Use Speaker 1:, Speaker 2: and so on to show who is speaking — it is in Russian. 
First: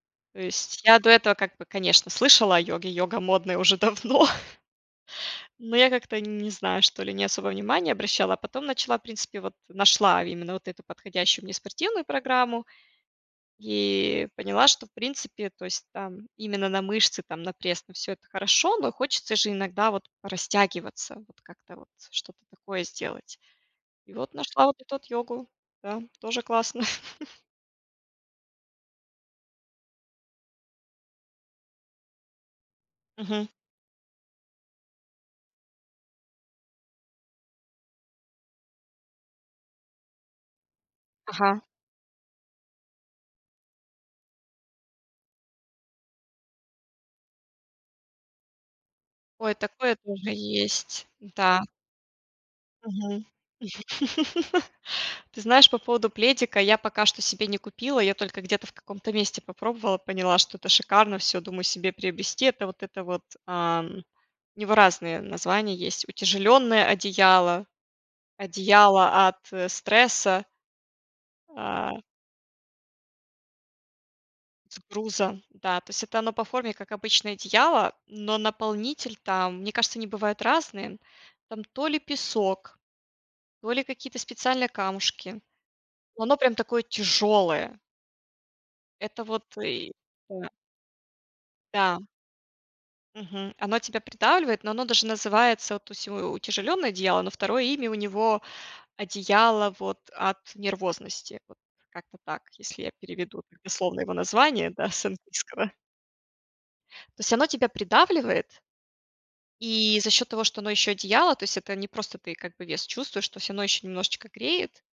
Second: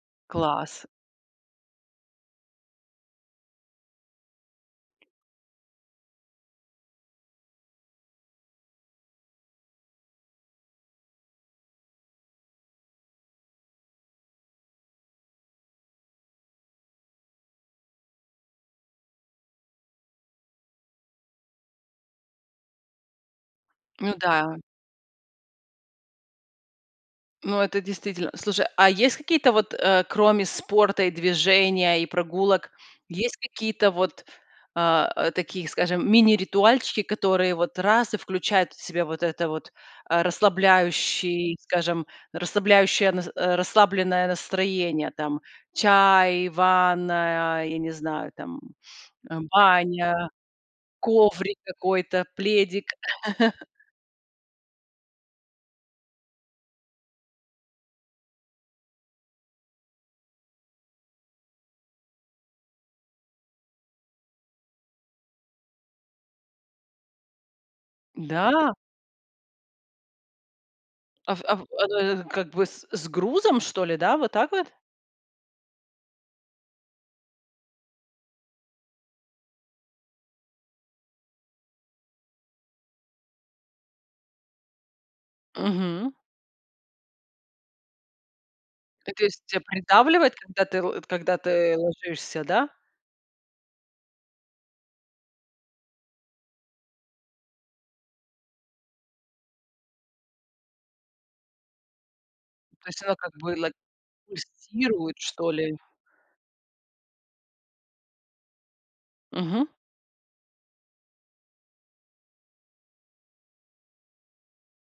Speaker 1: То есть
Speaker 2: Класс.
Speaker 1: я до этого как бы, конечно, слышала о йоге, йога модная уже давно. Но я как-то, не знаю что ли, не особо внимания обращала, а потом начала, в принципе, вот нашла именно вот эту подходящую мне спортивную программу и поняла, что, в принципе, то есть там именно на мышцы, там, на пресс, на всё- это хорошо, но хочется же иногда вот порастягиваться, вот как-то вот что-то такое сделать. И
Speaker 2: Ну
Speaker 1: вот
Speaker 2: да.
Speaker 1: нашла вот эту вот йогу. Да. Тоже классно.
Speaker 2: Ну, это действительно Слушай, а есть какие-то вот, э, кроме спорта и движения, и прогулок, есть
Speaker 1: Мгм.
Speaker 2: какие-то вот, а, э, такие, скажем, мини-ритуальчики, которые вот раз- и включают в себя вот это вот, э, расслабляющий,
Speaker 1: Ага.
Speaker 2: скажем, расслабляющее нас э, расслабленное настроение, там? Чай, ванная, я не знаю, там, э,
Speaker 1: Ой, такое
Speaker 2: баня,
Speaker 1: тоже есть,
Speaker 2: коврик
Speaker 1: да.
Speaker 2: какой-то, пледик.
Speaker 1: Мгм. Ты знаешь, по поводу пледика- я пока что себе не купила, я только где-то в каком-то месте попробовала, поняла, что это шикарно, всё, думаю себе приобрести это, вот это вот, ам. У него разные названия есть: утяжеленное одеяло,
Speaker 2: Да?
Speaker 1: одеяло от, э, стресса.
Speaker 2: А в а в а
Speaker 1: А.
Speaker 2: оно как бы с с грузом что ли, да, вот так вот?
Speaker 1: С грузом. Да. То есть это оно по форме, как обычное одеяло, но наполнитель там, мне кажется, они бывают разные, там то ли песок, то ли какие-то специальные камушки,
Speaker 2: Мгм.
Speaker 1: но оно прям такое тяжелое.
Speaker 2: Э, то
Speaker 1: Это
Speaker 2: есть
Speaker 1: вот
Speaker 2: тебя
Speaker 1: и
Speaker 2: придавливает,
Speaker 1: Да.
Speaker 2: когда ты л когда ты
Speaker 1: Да.
Speaker 2: ложишься, да?
Speaker 1: Мгм, оно тебя придавливает, но оно даже называется, вот, то есть у утяжеленное одеяло, но 2 имя у него: одеяло, вот, от нервозности, вот, как-то так, если
Speaker 2: То
Speaker 1: я
Speaker 2: есть оно как
Speaker 1: переведу
Speaker 2: бы ла
Speaker 1: дословно его название, да, с
Speaker 2: тестирует, что
Speaker 1: английского.
Speaker 2: ли?
Speaker 1: То есть оно тебя придавливает
Speaker 2: Мгм.
Speaker 1: и за счет того, что оно еще одеяло, то есть это не просто как бы ты вес чувствуешь, то есть оно еще немножечко греет.